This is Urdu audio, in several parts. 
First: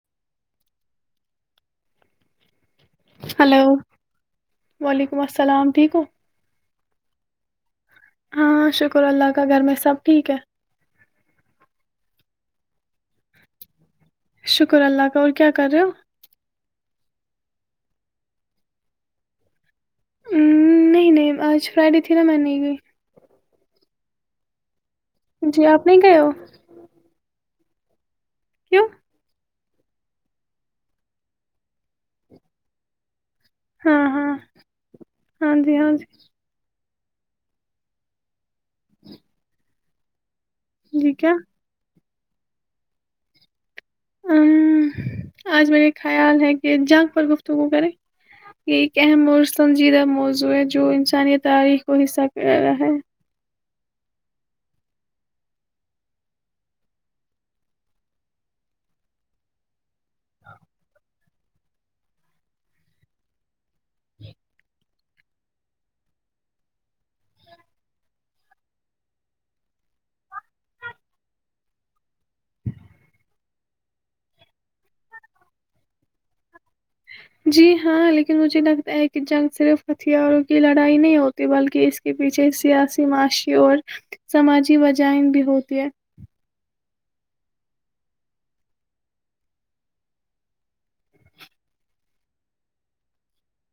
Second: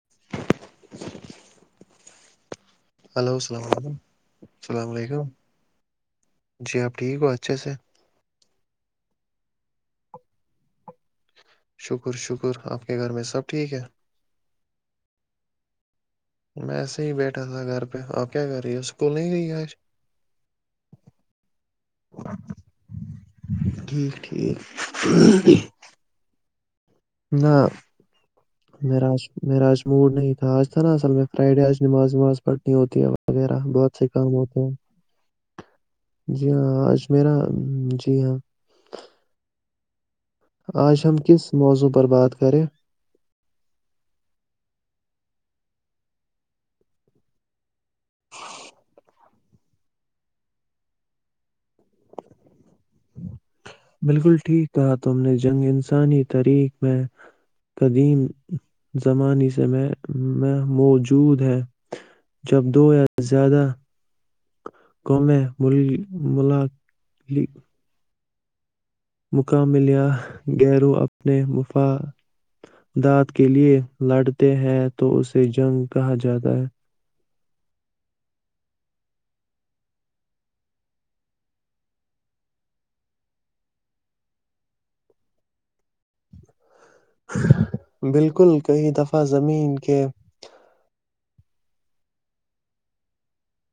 [inaudible] ہلو السلام علیکم السلام وعلیکم علیکم السلام ٹھیک ہو جی آپ ٹھیک ہو اچھے سے ہاں شکر اللہ کا گھر میں سب ٹھیک ہے شکر شکر آپ کے گھر میں سب ٹھیک ہے شکر اللہ کا اور کیا کر ہو ایسے ہی بیٹھا تھا گھر پہ آپ کیا کر رہی ہو اسکول نہیں گ رہئی ہے آج ہ نہیں نہیں آج فرائیڈے تھی نا میں نہیں گئی ٹھیک ٹھیک جی آپ نہیں گئے ہو نہ کیوں م راج میرا آج موڈ نہیں تھا آج تھا نا اصل میں فرائیڈے آج نماز وماز پڑھنی ہوتی ہے اب وغیرہ بہت ہاں سے کام ہاں ہوتے ہیں ہاں جی ہاں جی جی ہاں آج میرا جی ہاں آج جی ہم کیا کس موضوع پر بات بات کریں ا آج میرے خیال ہے کہ جنگ پر گفتگو کرے یہ اہم اور سنجیدہ موضوع ہے جو انسانی تاریخ کو حصہ کر رہا ہے بالکل ٹھیک کہا تم نے جنگ انسانی ترخ میں قدیم زمانے سے میں میں موجود ہے جب دو یا زیادہ ق میں ملا مقع ملیا گیرو اپنے مفع دت کے لیے لڑتے ہیں تو اسے جنگ کہا جاتا ہے جی ہاں لیکن مجھے لگتا ہے کہ جنگ صرف ہتھیاروں کی لڑائی نہیں ہوتی بلکہ اس کے پیچھے سیاسی معاشی اور سماجی وجائن بھی ہوتی ہے بالکل کئی دفعہ زمین کے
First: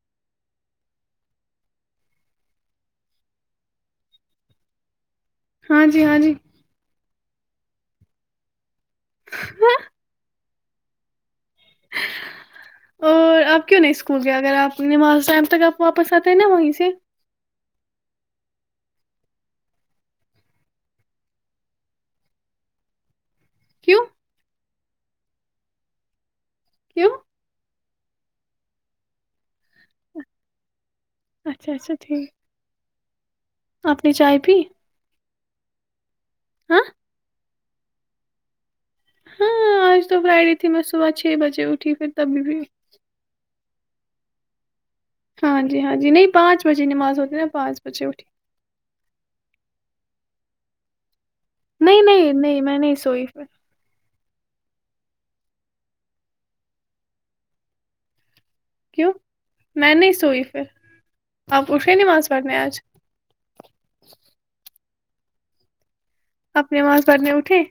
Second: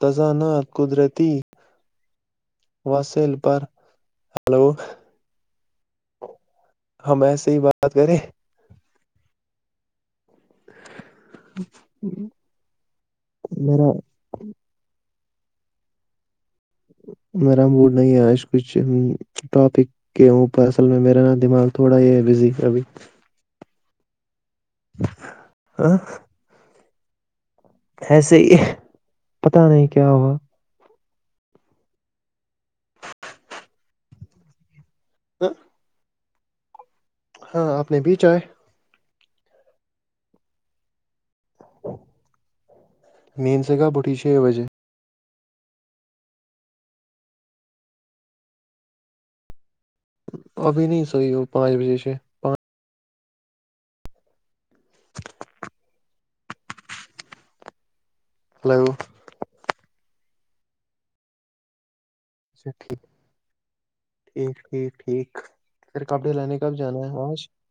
تزان قدرتی وسل پر ہلو ہاں جی ہاں جی ہم ایسے ہی بات کریں [inaudible] اور آپ کیوں میرا نہیں اسکول گ اگر آپ کی نماز ٹم تک آپ واپس آتے ہیں نا وہیں سے میرا بوڈ نہیں آج کچھ ٹاپک کے اوپر اصل میں میرا نا دماغ تھوڑا ہی ہے بزی ابھی کیوں ہ [unintelligible] کیوں ایسے ہی پتا نہیں کیا ہوا اچھا اچھا ٹھیک آپنی چائے پی ہ ہاں ہاں آپ نے بیچ آئے ہاں آج تو فرائیڈے تھی میں صبح چھ بجے اٹھی پھر تبھی بھی نیند سے کب اٹھی چھ بجے ہاں جی ہاں جی نہیں پانچ بجے نماز ہوتی نہا پانچ بجے اٹھی ابھی نہیں سحی ہو پانچ بجے نہیں سے نہیں نہیں پانچ میں نہیں سوئی پھر ہلو کیوں میں نہیں سوئی پھر آپ اے نہیں ماناز اچا ٹھیک ٹھیک ٹھیک [unintelligible] ایک پھر کپڑے لانے آپ کب جانا نماز ہے پڑھنے آج اٹھے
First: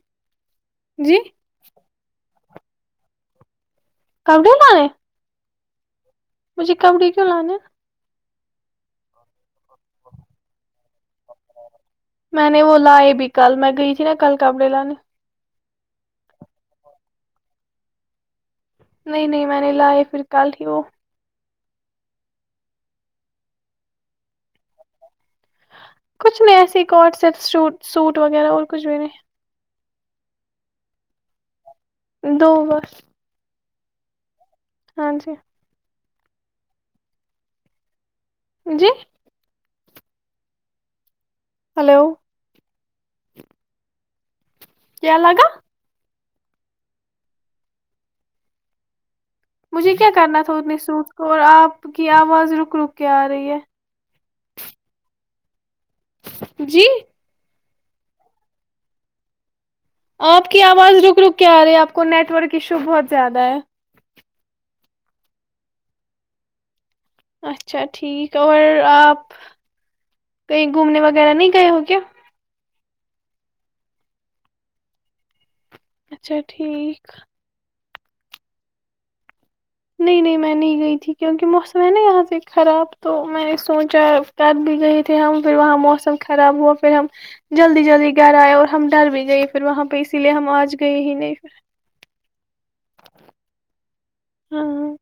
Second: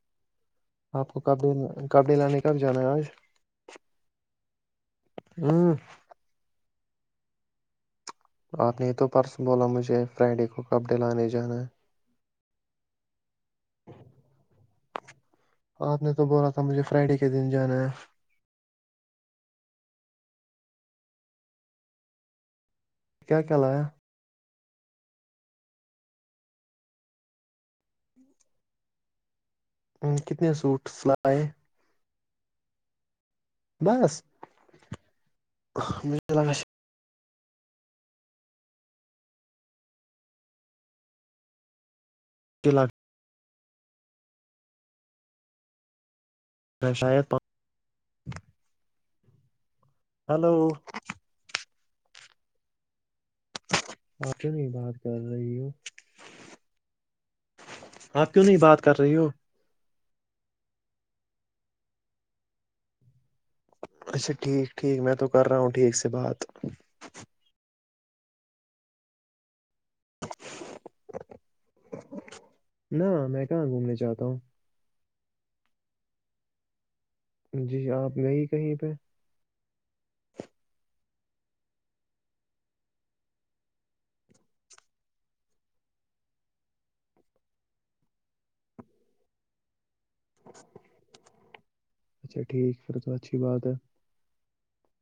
آپ جی کو کپڑے کپڑے لانے کب جانا ہے آج کپڑے لے ہوں تج کمڑی کیوں لانے آپ نے تو پرسوں بولا مجھے فرائیڈے کو کپ ڈے لانے جانا میں نے وہ لائے بھی کل میں گئی تھی نا کل کپڑے لانے آپ نے تو بولا تھا مجھے فرائیڈے کے دن جانا ہے نہیں نہیں میں نے لائے پھر کل ہی وہ کیا کیا لایا کچھ نہیں ایسے ہی کورڈ سیٹ سوٹ وغیرہ اور کچھ بھی نہیں کتنے سوٹس لائے دو بس بس ہاں جی مجھے لگا شاید جی ہلو لگا کیا لگا شاید مجھے کیا کرنا ہلو تھا اتنے سوٹس کو اور آپ کی آواز رک رک کے آ رہی ہے آپ کیوں نہیں بات کر رہی ہو جی آپ کیوں نہیں بات کر رہی ہو آپ کی آواز رک رک کے آ رہی ہے آپ کو نیٹ ورک ایشو بہت زیادہ ہے اچھا ٹھیک ٹھیک میں تو کر رہا ہوں ٹھیک سے بات اچھا ٹھیک اور آپ کہیں گھومنے وغیرہ نہیں گئے ہو کیا نہ میں کہاں گھومنے جاتا ہوں اچھا ٹھیک جی آپ گئی کہیں پہ نہیں نہیں میں نہیں گئی تھی کیونکہ موسم ہے نا یہاں سے خراب تو میں نے سوچا کل بھی گئے تھے ہم پھر وہاں موسم خراب ہوا پھر ہم جلدی جلدی گھر آئے اور ہم ڈل بھی گئے پھر وہاں پہ اسی لیے ہم آج گئے ہی نہیں پھر اچھا ٹھیک پھر تو اچھی بات ہے ہاں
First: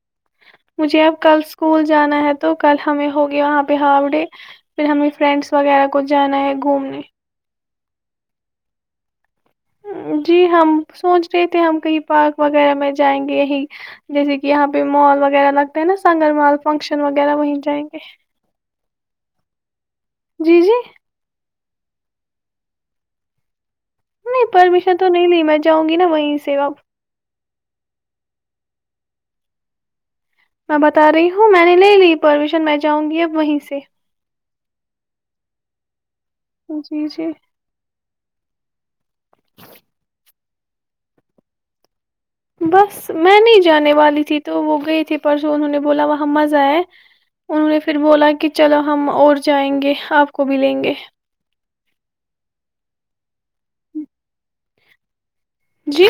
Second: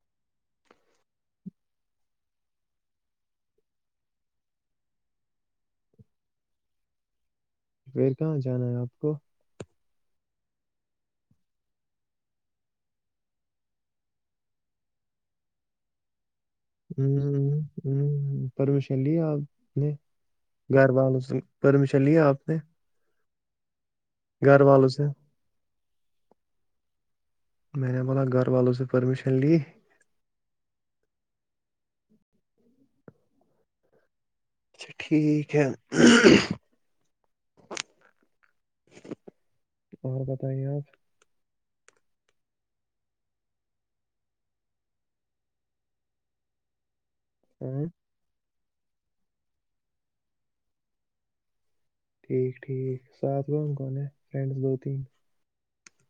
مجھے اب کل اسکول جانا ہے تو کل ہمیں ہوگی وہاں پہ ہاف ڈے پھر ہمیں فرینڈس وغیرہ کو جانا ہے گھومنے پھر کہاں جانا ہے آپ کو؟ جی ہم سوچ رہے تھے ہم کہیں پارک وغیرہ میں جائیں گے یہیں جیسے کہ یہاں پہ مال وغیرہ لگتا ہے نا سنگر مال فنکشن وغیرہ وہیں جائیں گے ہمم پرمیشن لی آپ نے جی جی گھر والوں سے پرمیشن لی آپ نے نہیں گھر والوں پرمیشن سے تو نہیں لی میں جاؤں گی نا وہیں سے اب میں نے بولا گھر والوں سے پرمیشن لی میں بتا رہی ہوں میں نے نہیں لی پرمیشن میں جاؤں گی اب وہیں سے اچھا ٹھیک ہے جی جی اور بتائیے آپ بس میں نہیں جانے والی تھی تو وہ گئے تھے پرسوں انہوں نے بولا وہاں مزا ہے انہوں نے ہاں پھر بولا کہ چلو ہم اور جائیں گے آپ کو بھی لیں گے ٹھیک ٹھیک ساتھ کون کون یے فرینڈس دو تین جی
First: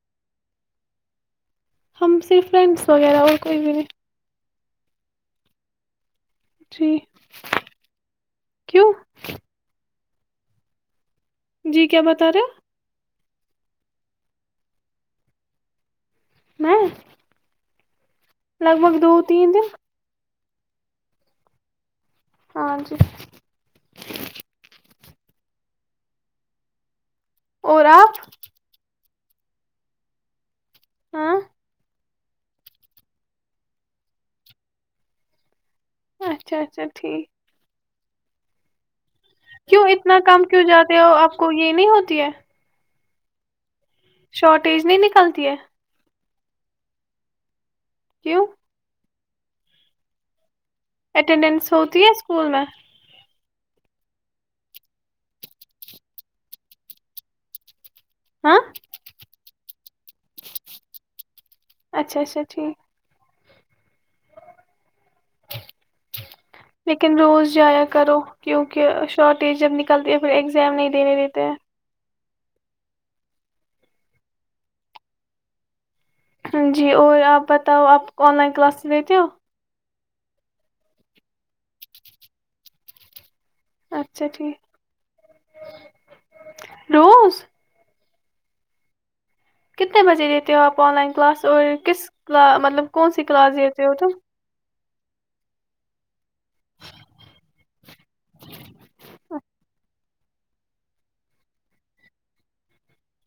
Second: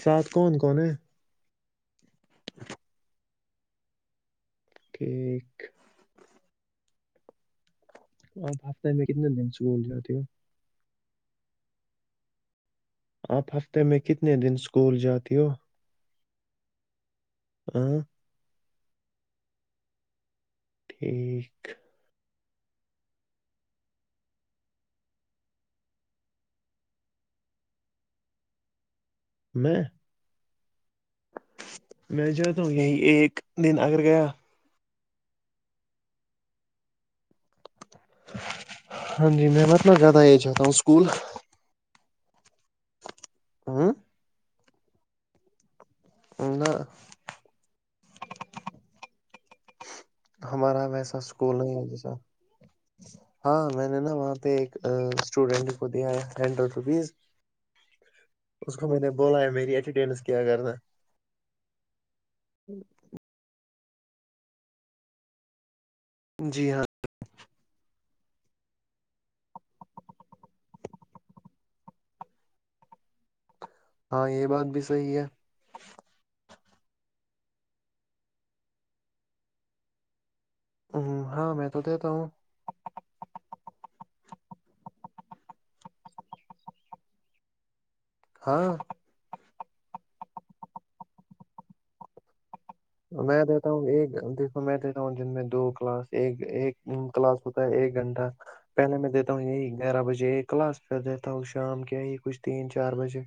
سات کون کون ہے ہم صرف فرینڈس وغیرہ اور کوئی بھی نہیں ٹھیک جی اپ بافتے کیوں میں کتنے دن سکول جاتے ہو [inaudible] [inaudible] جی کیا بتا رہے آپ ہفتے میں کتنے دن اسکول جاتی ہو میں ہاں لگ بھگ دو تین دن ٹھیک ہاں جی اور آپ میں ہاں میں جاتا ہو یہیں ایک دن اگر گیا اچھا اچھا ٹھیک [inaudible] کیوں مت نہ اتنا زیادہ یہ کم کیوں جاتا ہوں جاتے اسکول ہو آپ کو یہ نہیں ہوتی ہے ہاں شارٹیج نہیں نکلتی ہے نی کیو ہمارا ویسا اسکول اٹینڈنس نہیں ہے ہوتی جیسا اسکول میں ہاں میں نے نا وہاں پہ ایک اسٹوڈینٹ کو دیا ہے ہنڈریڈ روپیز ہاں اس کو میں نے بولا ہے میری اٹرڈینس کیا کرنا اچھا اچھا ٹھیک جی ہاں لیکن روز جایا کرو کیونکہ شارٹیج جب نکلتی ہے پھر ایگزام نہیں دینے دیتے ہیں ہاں یہ بات بھی صحی ہے جی اور آپ بتاؤ آپ آن لائن کلاسز لیتے ہو ہ ہاں میں تو دیتا ہوں اچھا ٹھیک روز ہاں کتنے بجے دیتے ہو آپ آن لائن کلاس اور کس مطلب کون سی میں کلاس دیتا دیتے ہوں ہو ایک تم دیکھو میں دن میں دو کلاس ایک ایک کلاس ہوتا ہے ایک گھنٹہ پہلے میں دیتا ہوں یہی گیارہ بجے یہ کلاس پھر دیتا ہوں شام کے یہ کچھ تین چار بجے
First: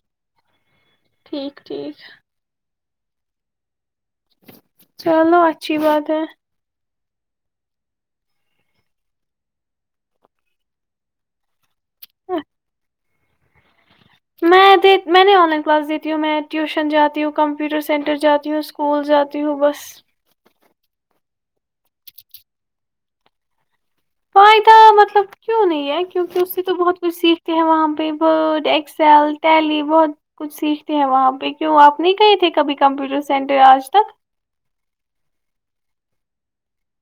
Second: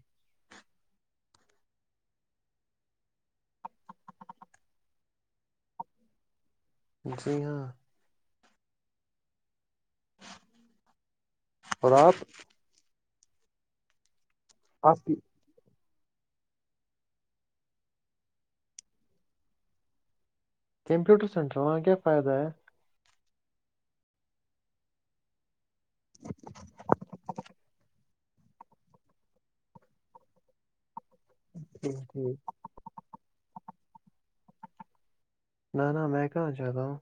ٹھیک ٹھیک چلو اچھی بات ہے جی ہاں اور آپ میں آپ دیتی کی میں نہیں آن لائن کلاس دیتی تی ہوں میں ٹیوشن جاتی ہوں کمپیوٹر سینٹر جاتی ہوں اسکول جاتی ہوں بس کمپیوٹر سینٹر وہاں کیا فائدہ ہے پائید مطلب کیوں نہیں کیونکہ اس سے تو بہت کچھ سیکھتے ہیں وہاں پہ وورڈ ایککسل ٹیلی بہت کچھ سی وہاں پہ کیوں ٹھیک آپ نہیں گئے ٹھیک، تھے کبھی کمپیوٹر سینٹر ر آج تک [unintelligible] نہان میں کہاں جاہ گا ہوں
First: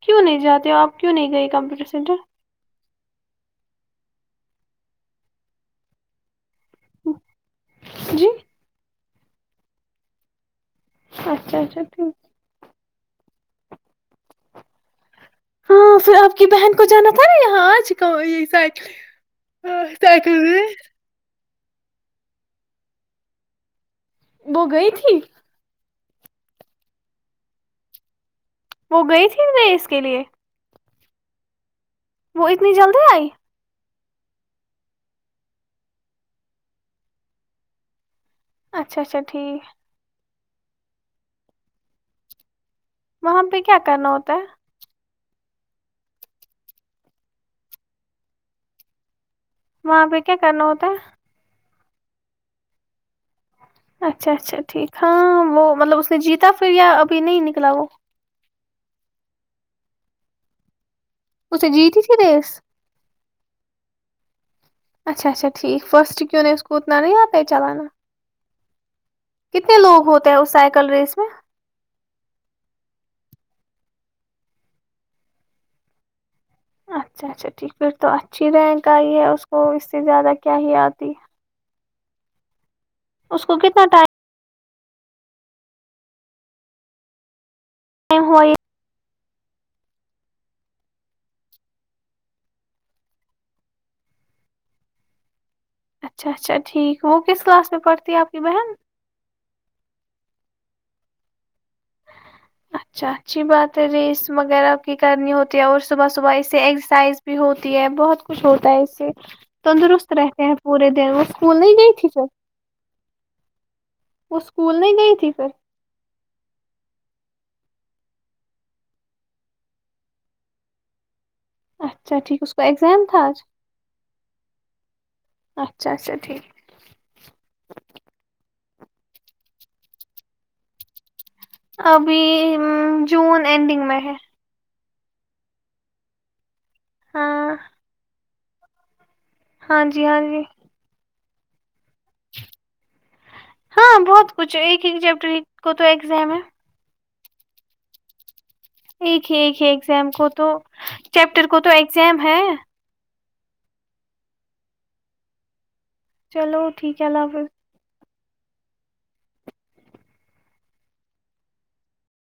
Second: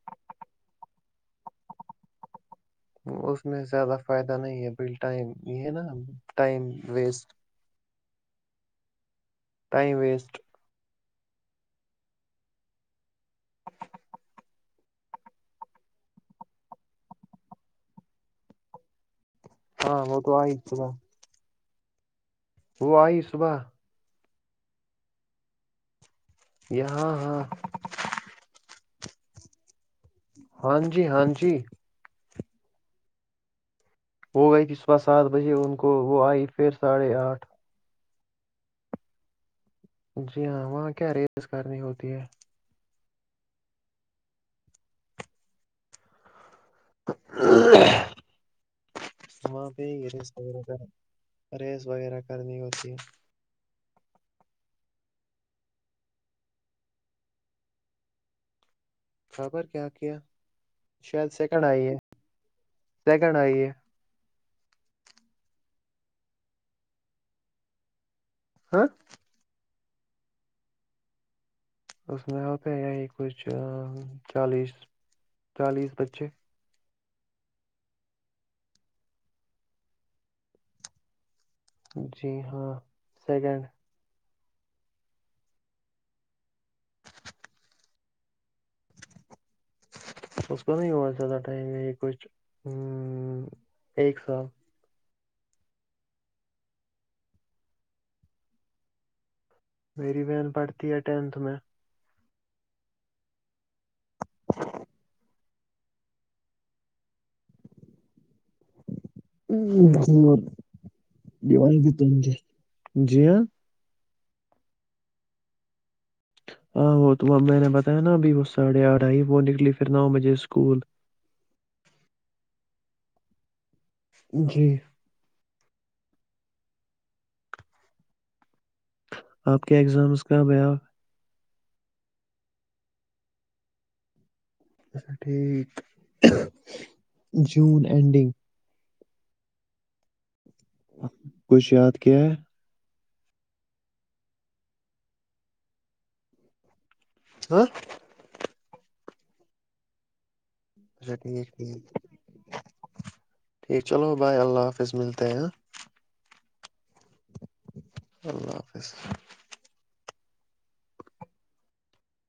کیوں نہیں جاتے ہو آپ کیوں نہیں گئے کمپیوٹر سینٹر اس میں زیادہ فائدہ نہیں ہے بال ٹائم یہ ہے نا ٹائم ویسٹ جی [unintelligible] ٹائم ویسٹ [unintelligible] اچھا اچھا ٹھیک ہاں پھر آپ کی بہن کو جانا تھا نا یہاں آجکا یہی سائیکل ہ ہاں کیا وہ کر تو گ آئی [unintelligible] صبح وہ آئی صبح وہ گئی تھی یہ ہاں ہاں وہ گئی تھی میں اس کے لیے ہاں جی ہاں جی وہ اتنی جلدی آئی ہو گئی ت صبح سات بجے ان کو وہ آئی پھر ساڑھے آٹھ اچھا اچھا ٹھیک جی ہاں وہاں کیا ریس اس کارنی ہوتی ہے وہاں پہ کیا کرنا ہوتا ہے ہ [inaudible] اں پی گ وہاں پہ کیا کرنا ہوتا ہے ریس ویر وغیرہ کرنی ہوتی اچھا اچھا ٹھیک ہاں وہ مطلب اس نے جیتا پھر یا ابھی نہیں نکلا وہ خبر کیا کیا؟ اسے جیت ہی سی دس کہنا آئی ہے [unintelligible] اچھا اچا ٹھیک فسٹکیونس کوتنان آیا تو چلانا ہاں [unintelligible] کتنے لوگ ہوتے ہیں اس سائیکل ریس میں [unintelligible] اس میں ہو پہ یہیں کچھ چالیس چالیس بچے اچھا اچھا ٹھیک پھر تو اچھی رینک آئی ہے اس کو اس سے زیادہ کیا ہی آتی جی ہاں اس کو سیکنڈ کتنا ٹائم م ہو [unintelligible] اس کا نہیں بت زیادہ ٹائم یہ کچھ ہ ایک سال [unintelligible] اچھا اچھا ٹھیک وہ کس کلاس میں پڑھتی ہے آپ کی بہن میری بہن پڑھتی ہے ٹینتھ میں اچھا اچھی بات ریس وغیرہ کی کرنی ہوتی ہو اور صبح صبح اس سے ایکسرسائز بھی ہوتی ہے بہت کچھ ہوتا ہے اس سے تندرست رہتے ہیں پورے دن وہ اسکول نہیں دیوان گئی بھی تھی جب تنگ ہے جی ہاں وہ اسکول نہیں گئی تھی پھر ہاں وہ تو میں نے بتایا نا ابھی وہ ساڑھے آٹھ آئی وہ نکلی پھر نو بجے اسکول اچھا ٹھیک اس کا ایگزام تھا آج جی اچھا اچھا ٹھیک آپ کے اگزامس کا بیا ابھی جون اینڈنگ میں ہے اس س [unintelligible] ہاں جوون اینڈنگ ہاں جی ہاں جی کچھ یاد کیا ہاں بہت کچھ ایک ایک چیپٹر کو تو ایگزام ہے ہاں ایک ہے ایک ہے ایکزام کو تو اچھا چیپٹر ٹھیک کو تو ٹھیک ایگزام ہے ٹھیک چلو بھائی اللہ حافظ ملتے ہیں ہاں چلو ٹھیک ہے لا پھر اللہ حافظ